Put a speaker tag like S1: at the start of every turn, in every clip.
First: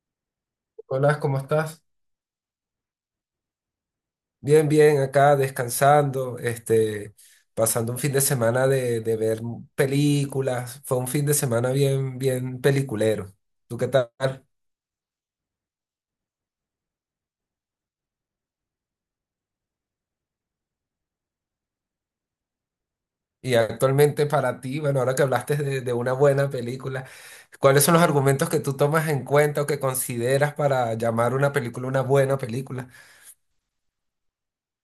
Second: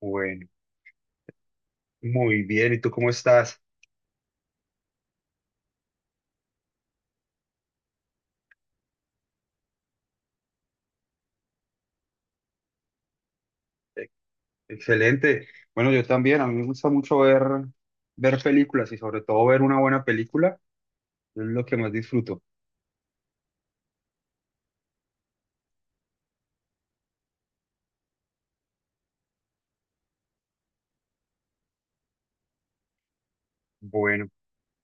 S1: Bueno,
S2: Hola, ¿cómo estás?
S1: muy bien. ¿Y tú cómo estás?
S2: Bien, bien, acá descansando, pasando un fin de semana de ver películas. Fue un fin de semana bien, bien peliculero. ¿Tú qué tal?
S1: Excelente. Bueno, yo también. A mí me gusta mucho ver películas y sobre todo ver una buena película. Es lo que más disfruto.
S2: Y actualmente para ti, bueno, ahora que hablaste de una buena película, ¿cuáles son los argumentos que tú tomas en cuenta o que consideras para llamar una película una buena película?
S1: Bueno,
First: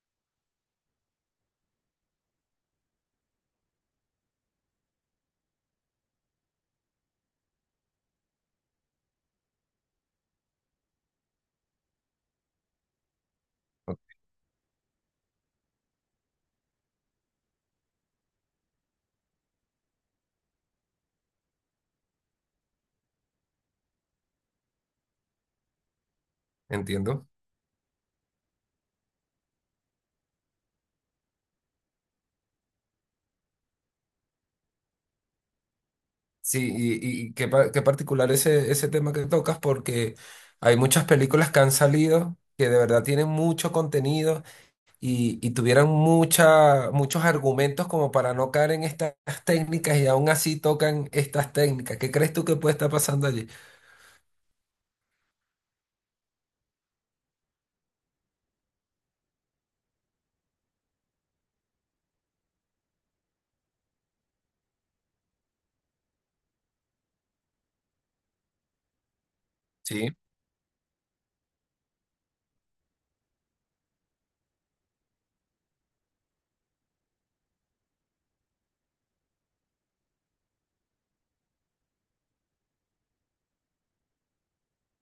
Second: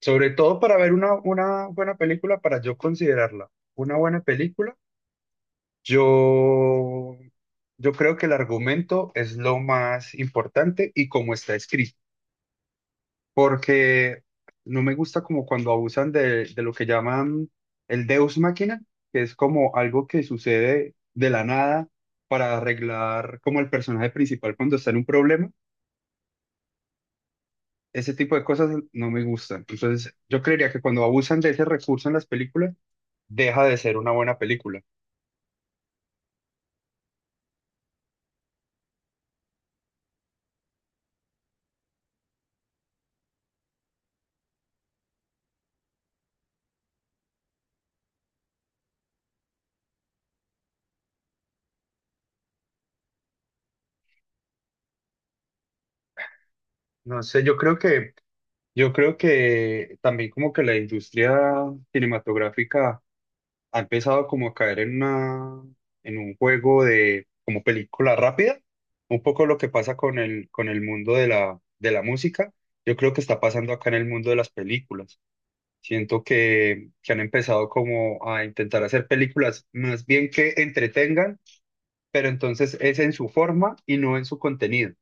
S1: sobre todo para ver una buena película, para yo considerarla una buena película, yo, yo creo que el argumento es lo más importante y cómo está escrito, porque no me gusta como cuando abusan de lo que llaman el Deus máquina, que es como algo que sucede de la nada para arreglar como el personaje principal cuando está en un problema.
S2: Entiendo.
S1: Ese tipo de cosas no me gustan. Entonces, yo creería que cuando abusan de ese recurso en las películas, deja de ser una buena película.
S2: Sí, y qué, qué particular ese, ese tema que tocas, porque hay muchas películas que han salido que de verdad tienen mucho contenido y tuvieran mucha, muchos argumentos como para no caer en estas técnicas y aún así tocan estas técnicas. ¿Qué crees tú que puede estar pasando allí?
S1: No sé, yo creo que también como que la industria cinematográfica ha empezado como a caer en en un juego de como película rápida, un poco lo que pasa
S2: Sí,
S1: con el mundo de la música. Yo creo que está pasando acá en el mundo de las películas. Siento que han empezado como a intentar hacer películas más bien que entretengan, pero entonces es en su forma y no en su contenido.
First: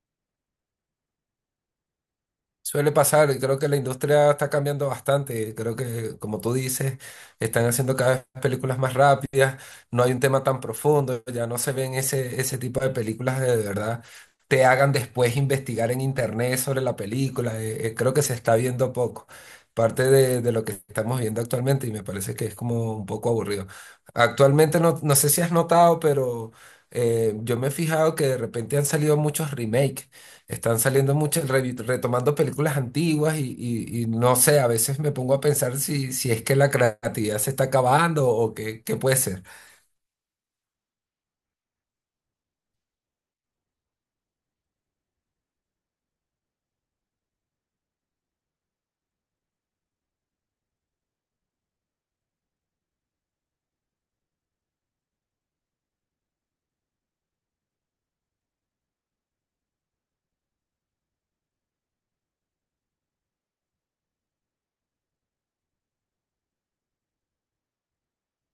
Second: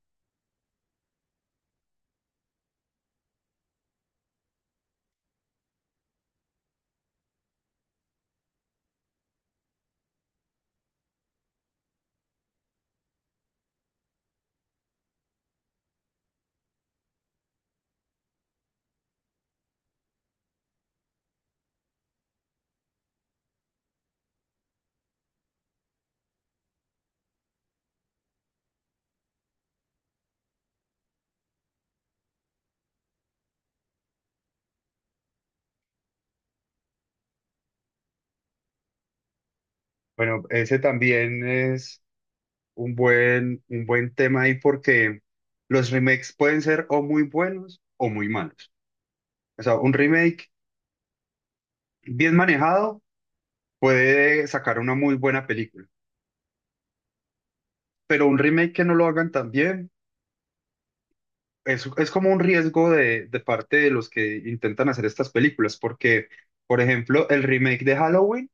S2: suele pasar, y creo que la industria está cambiando bastante. Creo que, como tú dices, están haciendo cada vez películas más rápidas, no hay un tema tan profundo, ya no se ven ese, ese tipo de películas que de verdad te hagan después investigar en internet sobre la película. Creo que se está viendo poco, parte de lo que estamos viendo actualmente y me parece que es como un poco aburrido. Actualmente no, no sé si has notado, pero yo me he fijado que de repente han salido muchos remakes, están saliendo muchas, retomando películas antiguas y, y no sé, a veces me pongo a pensar si, si es que la creatividad se está acabando o qué, qué puede ser.
S1: Bueno, ese también es un buen tema ahí porque los remakes pueden ser o muy buenos o muy malos. O sea, un remake bien manejado puede sacar una muy buena película. Pero un remake que no lo hagan tan bien es como un riesgo de parte de los que intentan hacer estas películas, porque, por ejemplo, el remake de Halloween,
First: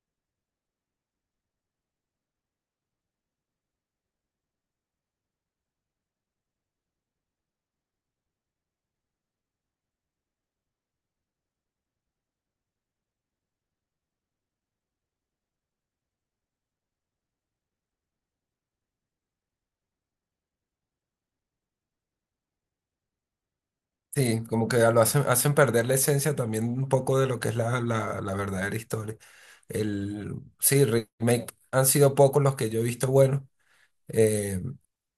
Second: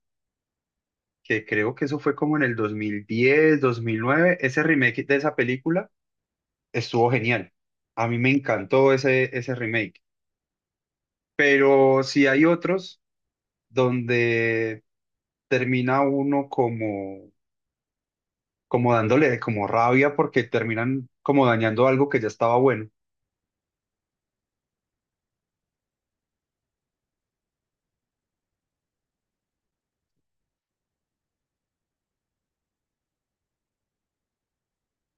S1: que creo que eso fue como en el 2010, 2009. Ese remake de esa película estuvo genial. A mí me encantó ese remake. Pero si hay otros donde termina uno como como dándole como rabia porque terminan como dañando algo que ya estaba bueno.
S2: Sí, como que lo hacen, hacen perder la esencia también un poco de lo que es la verdadera historia. El, sí, remake han sido pocos los que yo he visto buenos. Eh,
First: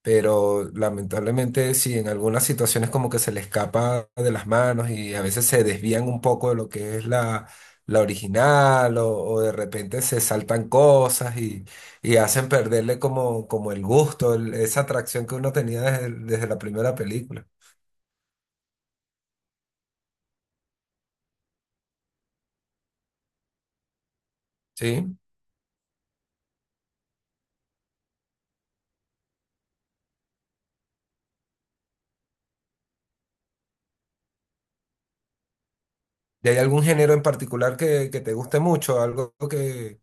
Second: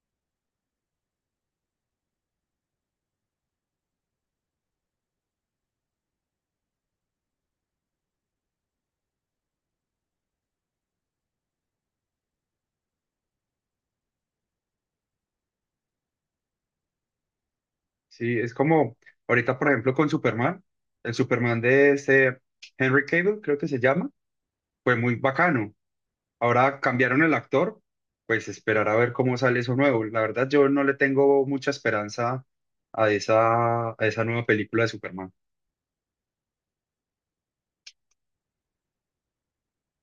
S2: pero lamentablemente sí, en algunas situaciones como que se le escapa de las manos y a veces se desvían un poco de lo que es la, la original o de repente se saltan cosas y hacen perderle como, como el gusto, esa atracción que uno tenía desde, desde la primera película.
S1: Sí, es como ahorita, por ejemplo, con Superman, el Superman de ese Henry Cable, creo que se llama, fue muy
S2: ¿Sí?
S1: bacano. Ahora cambiaron el actor, pues esperar a ver cómo sale eso nuevo. La verdad, yo no le tengo mucha esperanza a esa nueva película de Superman.
S2: ¿Y hay algún género en particular que te guste mucho, algo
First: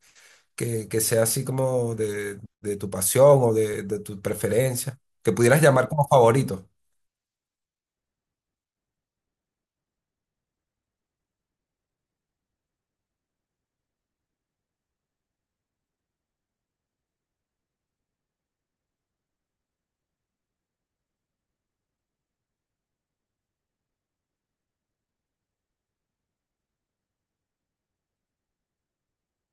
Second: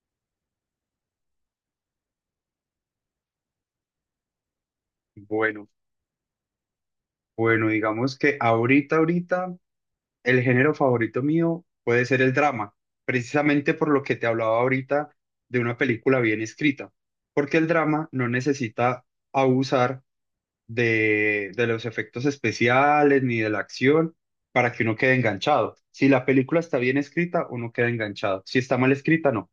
S2: que sea así como de tu pasión o de tu preferencia, que pudieras
S1: Bueno,
S2: llamar como favorito?
S1: bueno, digamos que ahorita, ahorita el género favorito mío puede ser el drama, precisamente por lo que te hablaba ahorita de una película bien escrita, porque el drama no necesita abusar de los efectos especiales ni de la acción para que uno quede enganchado. Si la película está bien escrita, uno queda enganchado. Si está mal escrita, no.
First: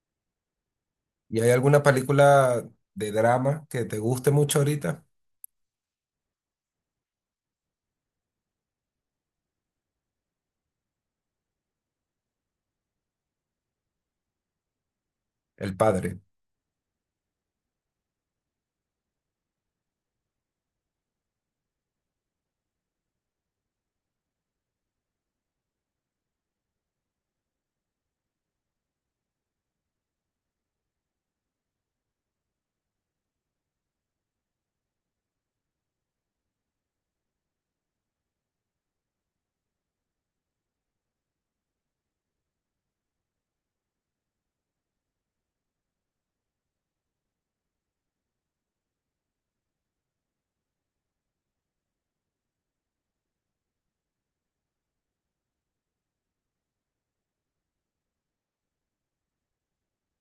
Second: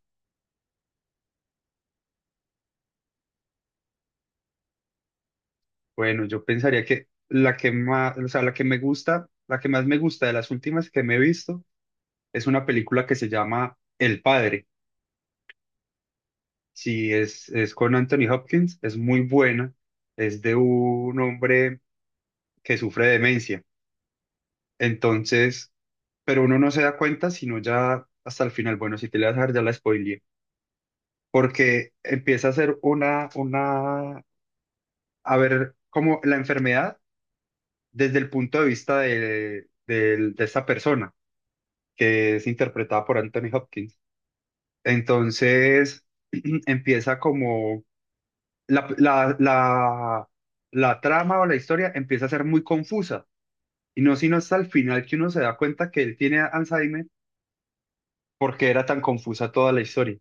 S2: ¿Y hay alguna película de drama que te guste mucho ahorita?
S1: Bueno, yo pensaría que la que más, o sea, la que me gusta, la que más me gusta de las últimas que me he visto es una película que se llama El Padre.
S2: El padre.
S1: Sí, es con Anthony Hopkins, es muy buena, es de un hombre que sufre demencia. Entonces, pero uno no se da cuenta sino ya hasta el final. Bueno, si te la vas a ver, ya la spoileé, porque empieza a ser a ver como la enfermedad desde el punto de vista de, de esta persona que es interpretada por Anthony Hopkins. Entonces, empieza como la, la, la, la trama o la historia empieza a ser muy confusa. Y no sino hasta el final que uno se da cuenta que él tiene Alzheimer porque era tan confusa toda la historia.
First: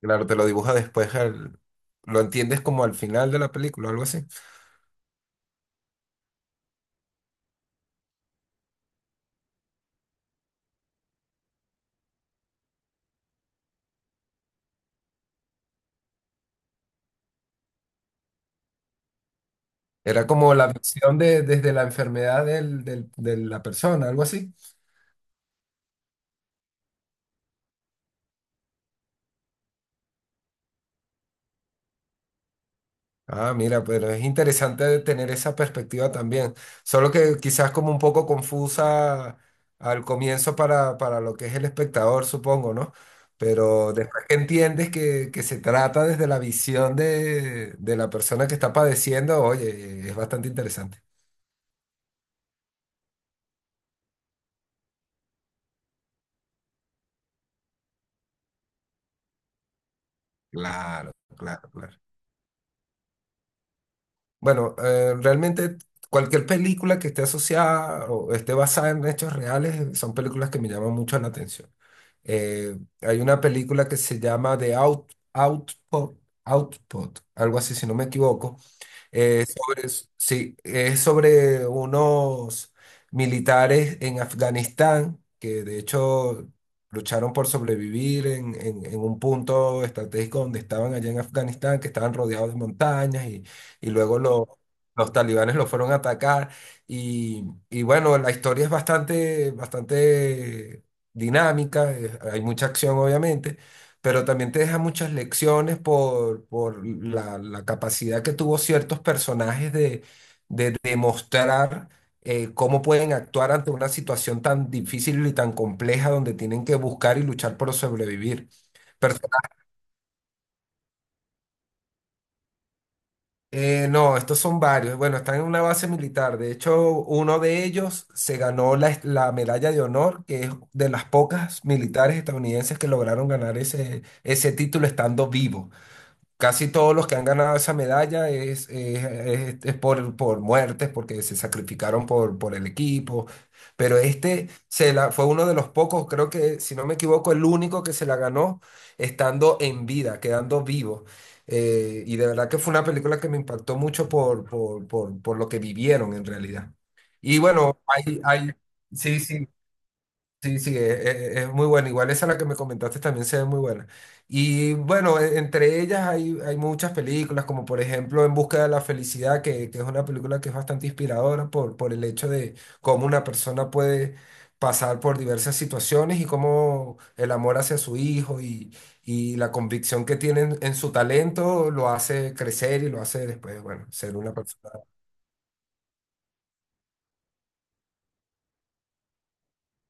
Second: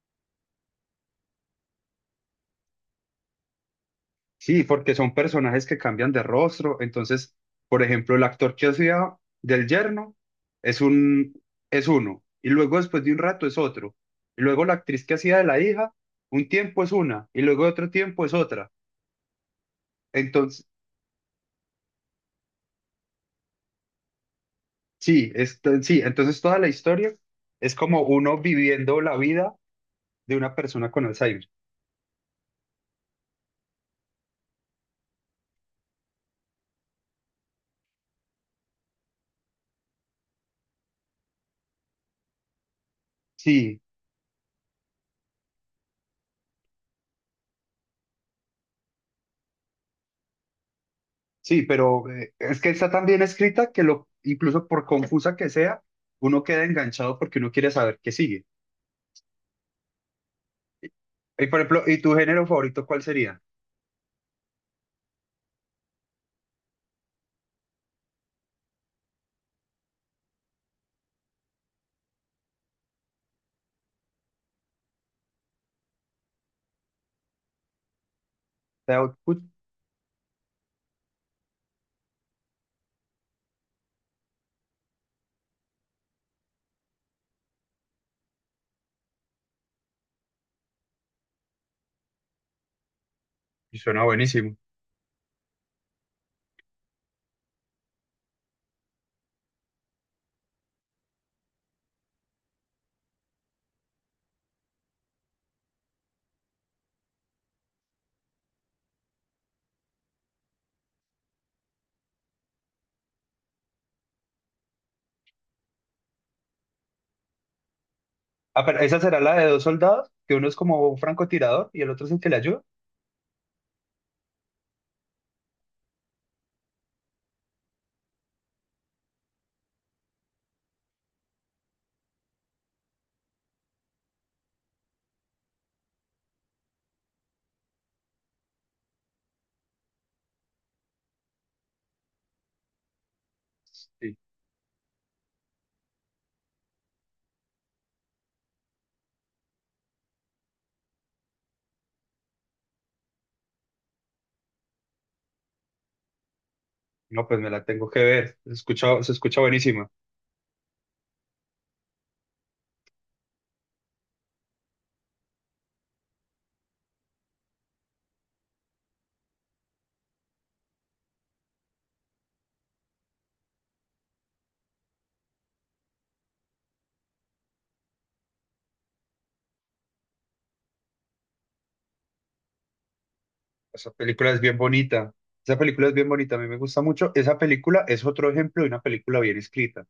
S2: Claro, te lo dibuja después, lo entiendes como al final de la película, algo así.
S1: Sí, porque son personajes que cambian de rostro. Entonces, por ejemplo, el actor que hacía del yerno es un, es uno. Y luego después de un rato es otro. Y luego la actriz que hacía de la hija, un tiempo es una. Y luego otro tiempo es otra.
S2: Era como
S1: Entonces,
S2: la visión de, desde la enfermedad del, de la persona, algo así.
S1: sí, esto, sí, entonces toda la historia es como uno viviendo la vida de una persona con Alzheimer.
S2: Ah, mira, pero es interesante tener esa perspectiva también. Solo que quizás como un poco confusa al comienzo para lo que es el espectador, supongo, ¿no?
S1: Sí,
S2: Pero después que entiendes que se trata desde la visión de la persona que está padeciendo, oye, es bastante interesante.
S1: sí, pero es que está tan bien escrita que, lo, incluso por confusa que sea, uno queda enganchado porque uno quiere saber qué sigue. Y,
S2: Claro,
S1: por
S2: claro,
S1: ejemplo,
S2: claro.
S1: ¿y tu género favorito cuál sería?
S2: Bueno, realmente cualquier película que esté asociada o esté basada en hechos reales, son películas que me llaman mucho la atención. Hay una película que se llama The Out, Output, Output, algo así si no me equivoco,
S1: The Output.
S2: sobre, sí, es sobre unos militares en Afganistán que de hecho lucharon por sobrevivir en, en un punto estratégico donde estaban allá en Afganistán, que estaban rodeados de montañas
S1: Y
S2: y
S1: suena
S2: luego
S1: buenísimo.
S2: los talibanes los fueron a atacar. Y, y bueno, la historia es bastante, bastante dinámica, hay mucha acción obviamente, pero también te deja muchas lecciones por la, la capacidad que tuvo ciertos personajes de demostrar, cómo pueden actuar ante una situación tan difícil y tan compleja donde tienen que buscar y luchar por sobrevivir.
S1: Ah, pero esa será la de
S2: Personajes-
S1: dos soldados, que uno es como un francotirador y el otro es el que le ayuda.
S2: no, estos son varios. Bueno, están en una base militar. De hecho, uno de ellos se ganó la, la medalla de honor, que es de las pocas militares estadounidenses que lograron ganar ese, ese título estando vivo. Casi todos los que han ganado esa medalla es, es por muertes, porque se sacrificaron por el equipo. Pero
S1: Sí.
S2: este se la, fue uno de los pocos, creo que, si no me equivoco, el único que se la ganó estando en vida, quedando vivo. Y de verdad que fue una película que me impactó mucho por lo que vivieron en realidad.
S1: No,
S2: Y
S1: pues me la
S2: bueno,
S1: tengo que
S2: hay,
S1: ver.
S2: hay,
S1: Se
S2: sí,
S1: escucha
S2: sí.
S1: buenísima.
S2: Sí, sí, es, es muy buena. Igual esa la que me comentaste también se ve muy buena. Y bueno, entre ellas hay, hay muchas películas, como por ejemplo En Busca de la Felicidad, que es una película que es bastante inspiradora por el hecho de cómo una persona puede pasar por diversas situaciones y cómo el amor hacia su hijo y la convicción que tiene en su talento lo hace crecer y lo hace después, bueno,
S1: Esa
S2: ser
S1: película
S2: una
S1: es bien
S2: persona
S1: bonita. Esa película es bien bonita, a mí me gusta mucho. Esa película es otro ejemplo de una película bien escrita.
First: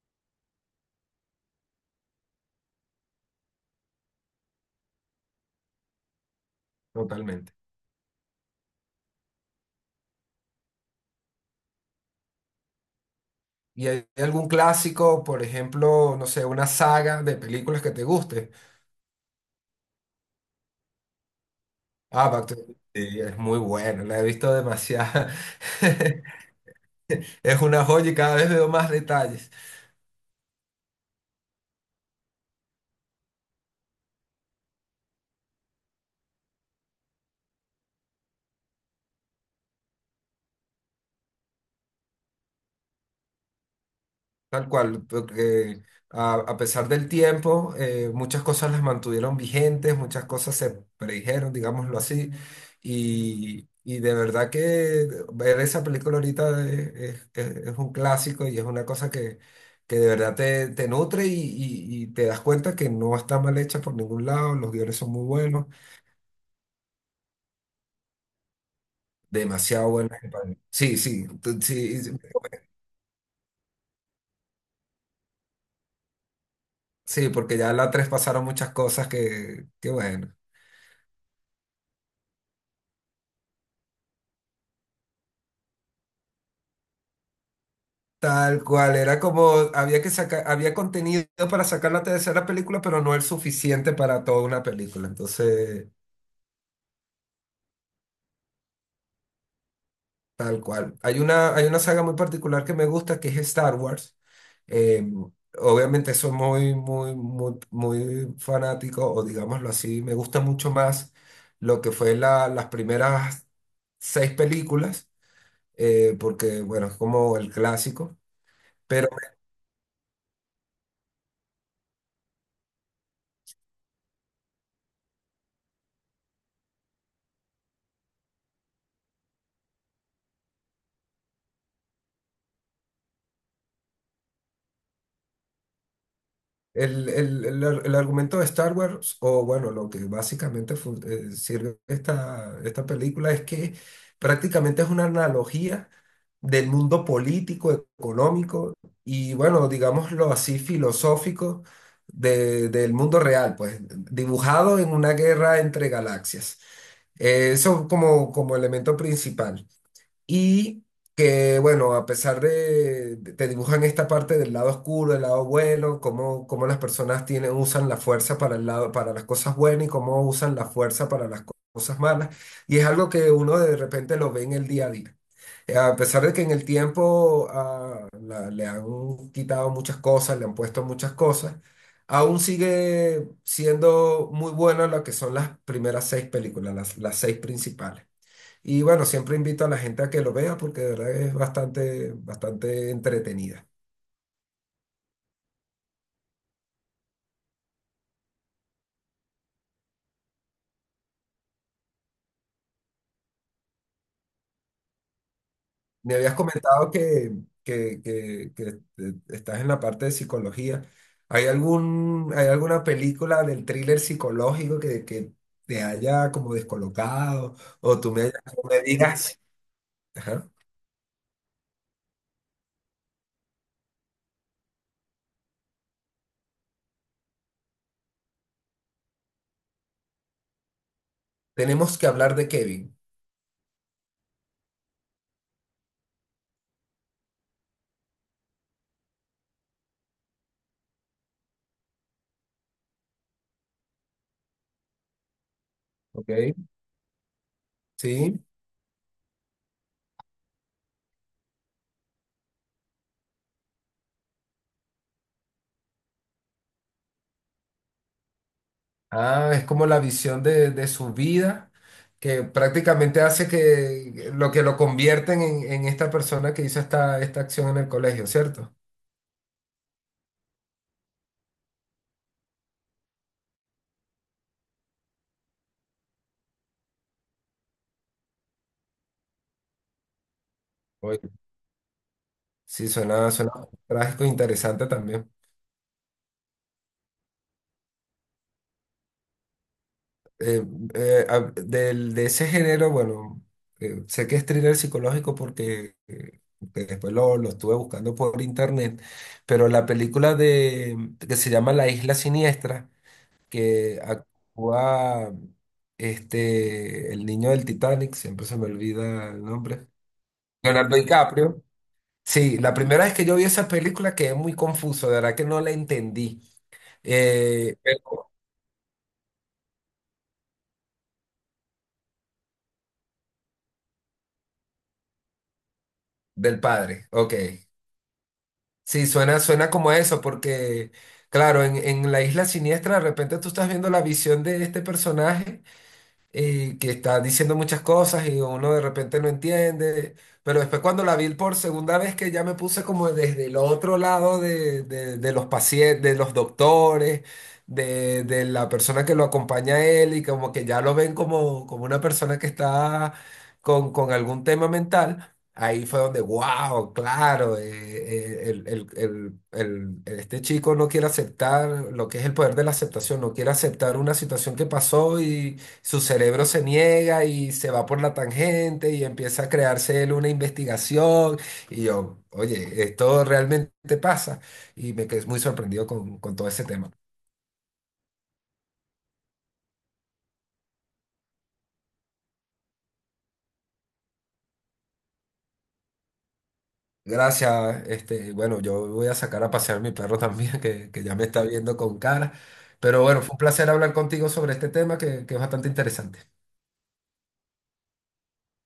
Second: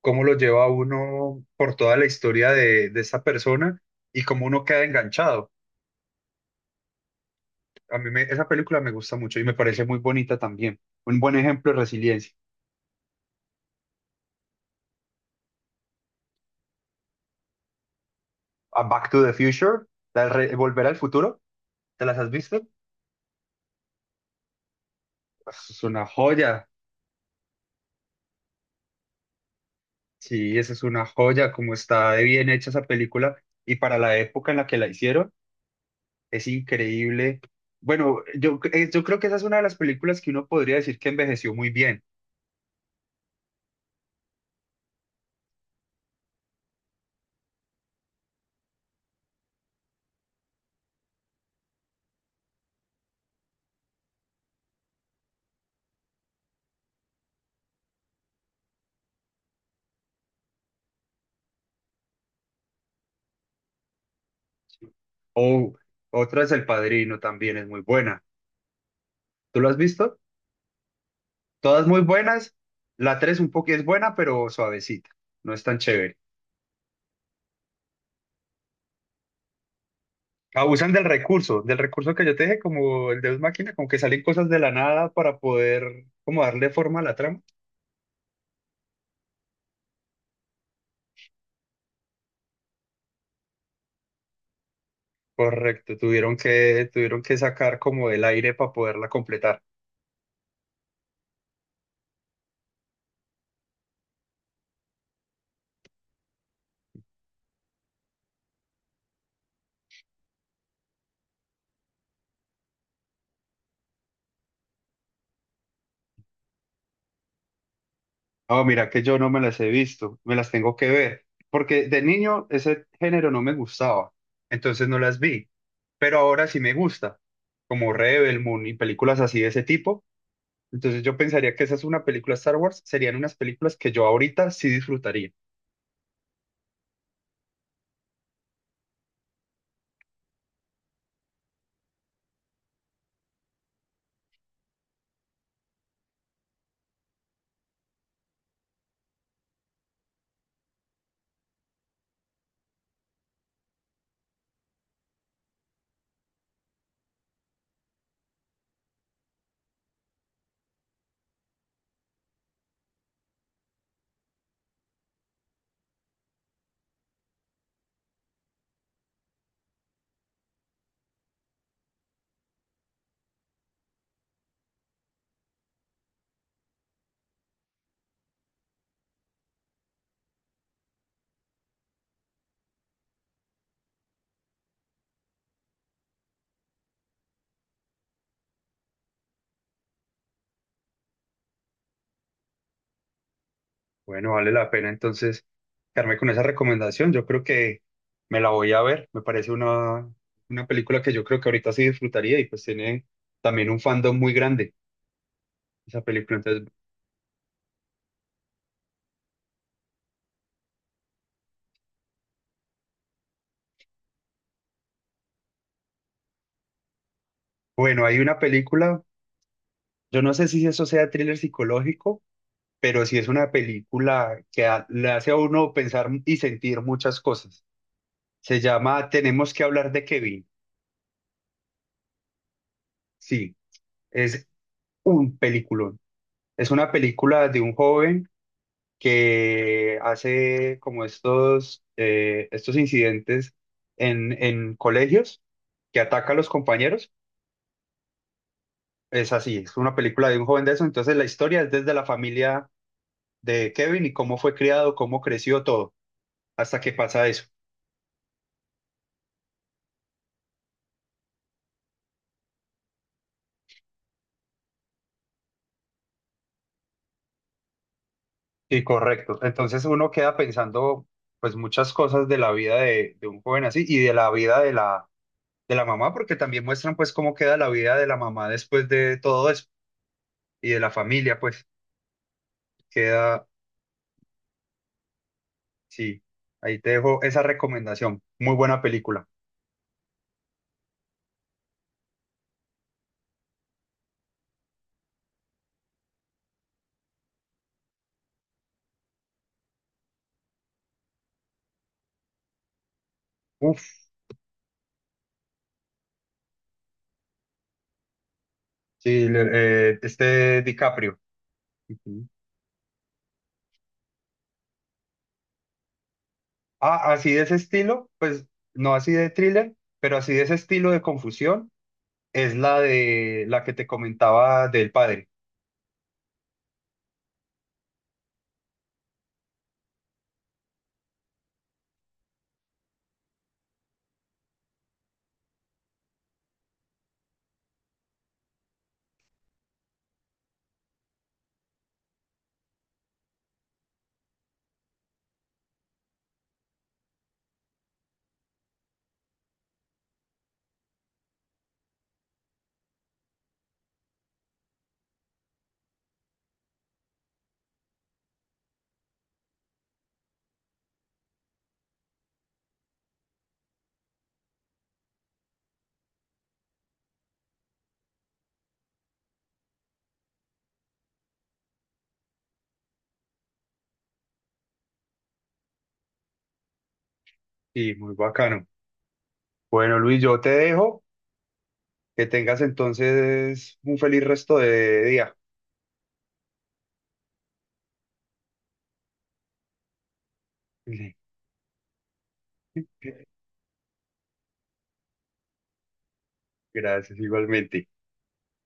S1: Cómo lo lleva a uno por toda la historia de esa persona y cómo uno queda enganchado.
S2: totalmente.
S1: A mí me- esa película me gusta mucho y me parece muy bonita también. Un buen ejemplo de resiliencia.
S2: ¿Y hay algún clásico, por ejemplo, no sé, una saga de películas que te guste?
S1: A Back to the Future, la de re- Volver al Futuro, ¿te las
S2: Ah,
S1: has
S2: Back to
S1: visto?
S2: the Future sí, es muy bueno, la he visto demasiado.
S1: Eso es una joya.
S2: Es una joya y cada vez veo más detalles.
S1: Sí, esa es una joya, cómo está de bien hecha esa película y para la época en la que la hicieron es increíble. Bueno, yo, yo creo que esa es una de las películas que uno podría decir que envejeció muy bien.
S2: Tal cual, porque a pesar del tiempo, muchas cosas las mantuvieron vigentes, muchas cosas se predijeron, digámoslo así, y de verdad que ver esa película ahorita es, es un clásico y es una cosa que de verdad te, te nutre y, y te das cuenta que no está mal hecha por ningún lado, los guiones son muy buenos,
S1: O otra es El Padrino, también es muy buena. ¿Tú lo has
S2: demasiado
S1: visto?
S2: buenos, compadre. Sí, sí,
S1: Todas muy
S2: sí,
S1: buenas. La tres un poco es buena, pero suavecita. No es tan chévere.
S2: sí, porque ya la tres pasaron muchas cosas que bueno.
S1: Abusan del recurso que yo te dije, como el Deus Máquina, como que salen cosas de la nada para poder como darle forma a la trama.
S2: Tal cual, era como, había que sacar, había contenido para sacar la tercera película, pero no el suficiente para toda una película. Entonces,
S1: Correcto, tuvieron que sacar como del aire para poderla completar.
S2: tal cual. Hay una saga muy particular que me gusta, que es Star Wars. Eh, Obviamente soy muy, muy, muy, muy fanático, o digámoslo así, me gusta mucho más lo que fue las primeras seis películas, porque, bueno, es como el clásico.
S1: Oh, mira que yo no me las he visto, me las tengo que ver, porque de niño ese género no me gustaba, entonces no las vi, pero ahora sí me gusta, como Rebel Moon y películas así de ese tipo, entonces yo pensaría que esa es una película Star Wars, serían unas películas que yo ahorita sí disfrutaría.
S2: El, el el argumento de Star Wars, o bueno, lo que básicamente sirve esta, esta película es que prácticamente es una analogía del mundo político, económico y bueno, digámoslo así, filosófico del mundo real, pues dibujado en una guerra entre galaxias. Eso como, como elemento principal. Y que, bueno, a pesar de, te dibujan esta parte del lado oscuro, del lado bueno, cómo, cómo las personas tienen, usan la fuerza para el lado, para las cosas buenas y cómo usan la fuerza para las cosas malas. Y es algo que uno de repente lo ve en el día a día. A pesar de que en el tiempo ah, le han quitado muchas cosas, le han puesto muchas cosas, aún sigue siendo muy buena lo que son las primeras seis películas, las seis principales. Y bueno, siempre invito a la gente a que lo vea porque de verdad es bastante, bastante entretenida.
S1: Bueno, vale la pena entonces quedarme con esa recomendación, yo creo que me la voy a ver, me parece una película que yo creo que ahorita sí disfrutaría y pues tiene también un fandom muy grande esa
S2: Me habías
S1: película, entonces...
S2: comentado que, que, estás en la parte de psicología. ¿Hay algún, hay alguna película del thriller psicológico que te haya como descolocado o
S1: Bueno,
S2: tú
S1: hay
S2: me,
S1: una
S2: me
S1: película.
S2: digas,
S1: Yo no sé
S2: ajá,
S1: si eso sea thriller psicológico, pero sí es una película que a- le hace a uno pensar y sentir muchas cosas. Se llama Tenemos que hablar de Kevin.
S2: tenemos que hablar de Kevin?
S1: Sí, es un peliculón. Es una película de un joven que hace como estos, estos incidentes en colegios, que
S2: ¿Ok?
S1: ataca a los compañeros.
S2: Sí.
S1: Es así, es una película de un joven de eso. Entonces la historia es desde la familia de Kevin y cómo fue criado, cómo creció todo, hasta que pasa eso.
S2: Ah, es como la visión de su vida que prácticamente hace que lo convierten en esta persona que hizo esta, esta acción en el colegio, ¿cierto?
S1: Sí, correcto. Entonces uno queda pensando pues muchas cosas de la vida de un joven así y de la vida de la mamá, porque también muestran pues cómo queda la vida de la mamá después de todo eso y de la
S2: Oye,
S1: familia, pues
S2: sí, suena,
S1: queda,
S2: suena trágico e interesante también.
S1: sí, ahí te dejo esa recomendación. Muy buena película.
S2: Eh, de ese género, bueno, sé que es thriller psicológico porque que después lo estuve buscando por internet, pero la película de, que se llama La Isla Siniestra,
S1: Uf,
S2: que actúa este, el niño del Titanic, siempre se me
S1: sí,
S2: olvida el nombre,
S1: este
S2: Leonardo
S1: DiCaprio.
S2: DiCaprio.
S1: Ujú.
S2: Sí, la primera vez que yo vi esa película quedé muy confuso, de verdad que no la entendí.
S1: Ah, así de ese
S2: Eh,
S1: estilo,
S2: pero-
S1: pues no así de thriller, pero así de ese estilo de confusión es la de la que te comentaba del padre.
S2: del padre, ok. Sí, suena, suena como eso, porque claro, en La Isla Siniestra de repente tú estás viendo la visión de este personaje, y que está diciendo muchas cosas y uno de repente no entiende, pero después cuando la vi por segunda vez que ya me puse como desde el otro lado de, de los pacientes, de los doctores, de la persona que lo acompaña a él y como que ya lo ven como, como una persona que está con algún tema mental. Ahí fue donde, wow, claro, el- este chico no quiere aceptar lo que es el poder de la aceptación, no quiere aceptar una situación que pasó, su cerebro se niega y se va por la tangente y empieza a crearse él una investigación. Y yo, oye, esto realmente pasa. Y me quedé muy sorprendido con todo ese tema.
S1: Sí, muy bacano. Bueno, Luis, yo te dejo. Que tengas entonces un feliz resto de día.
S2: Gracias, bueno, yo voy a sacar a pasear mi perro también, que ya me está viendo con cara. Pero bueno, fue un placer hablar contigo sobre este tema que es bastante interesante.
S1: Gracias, igualmente.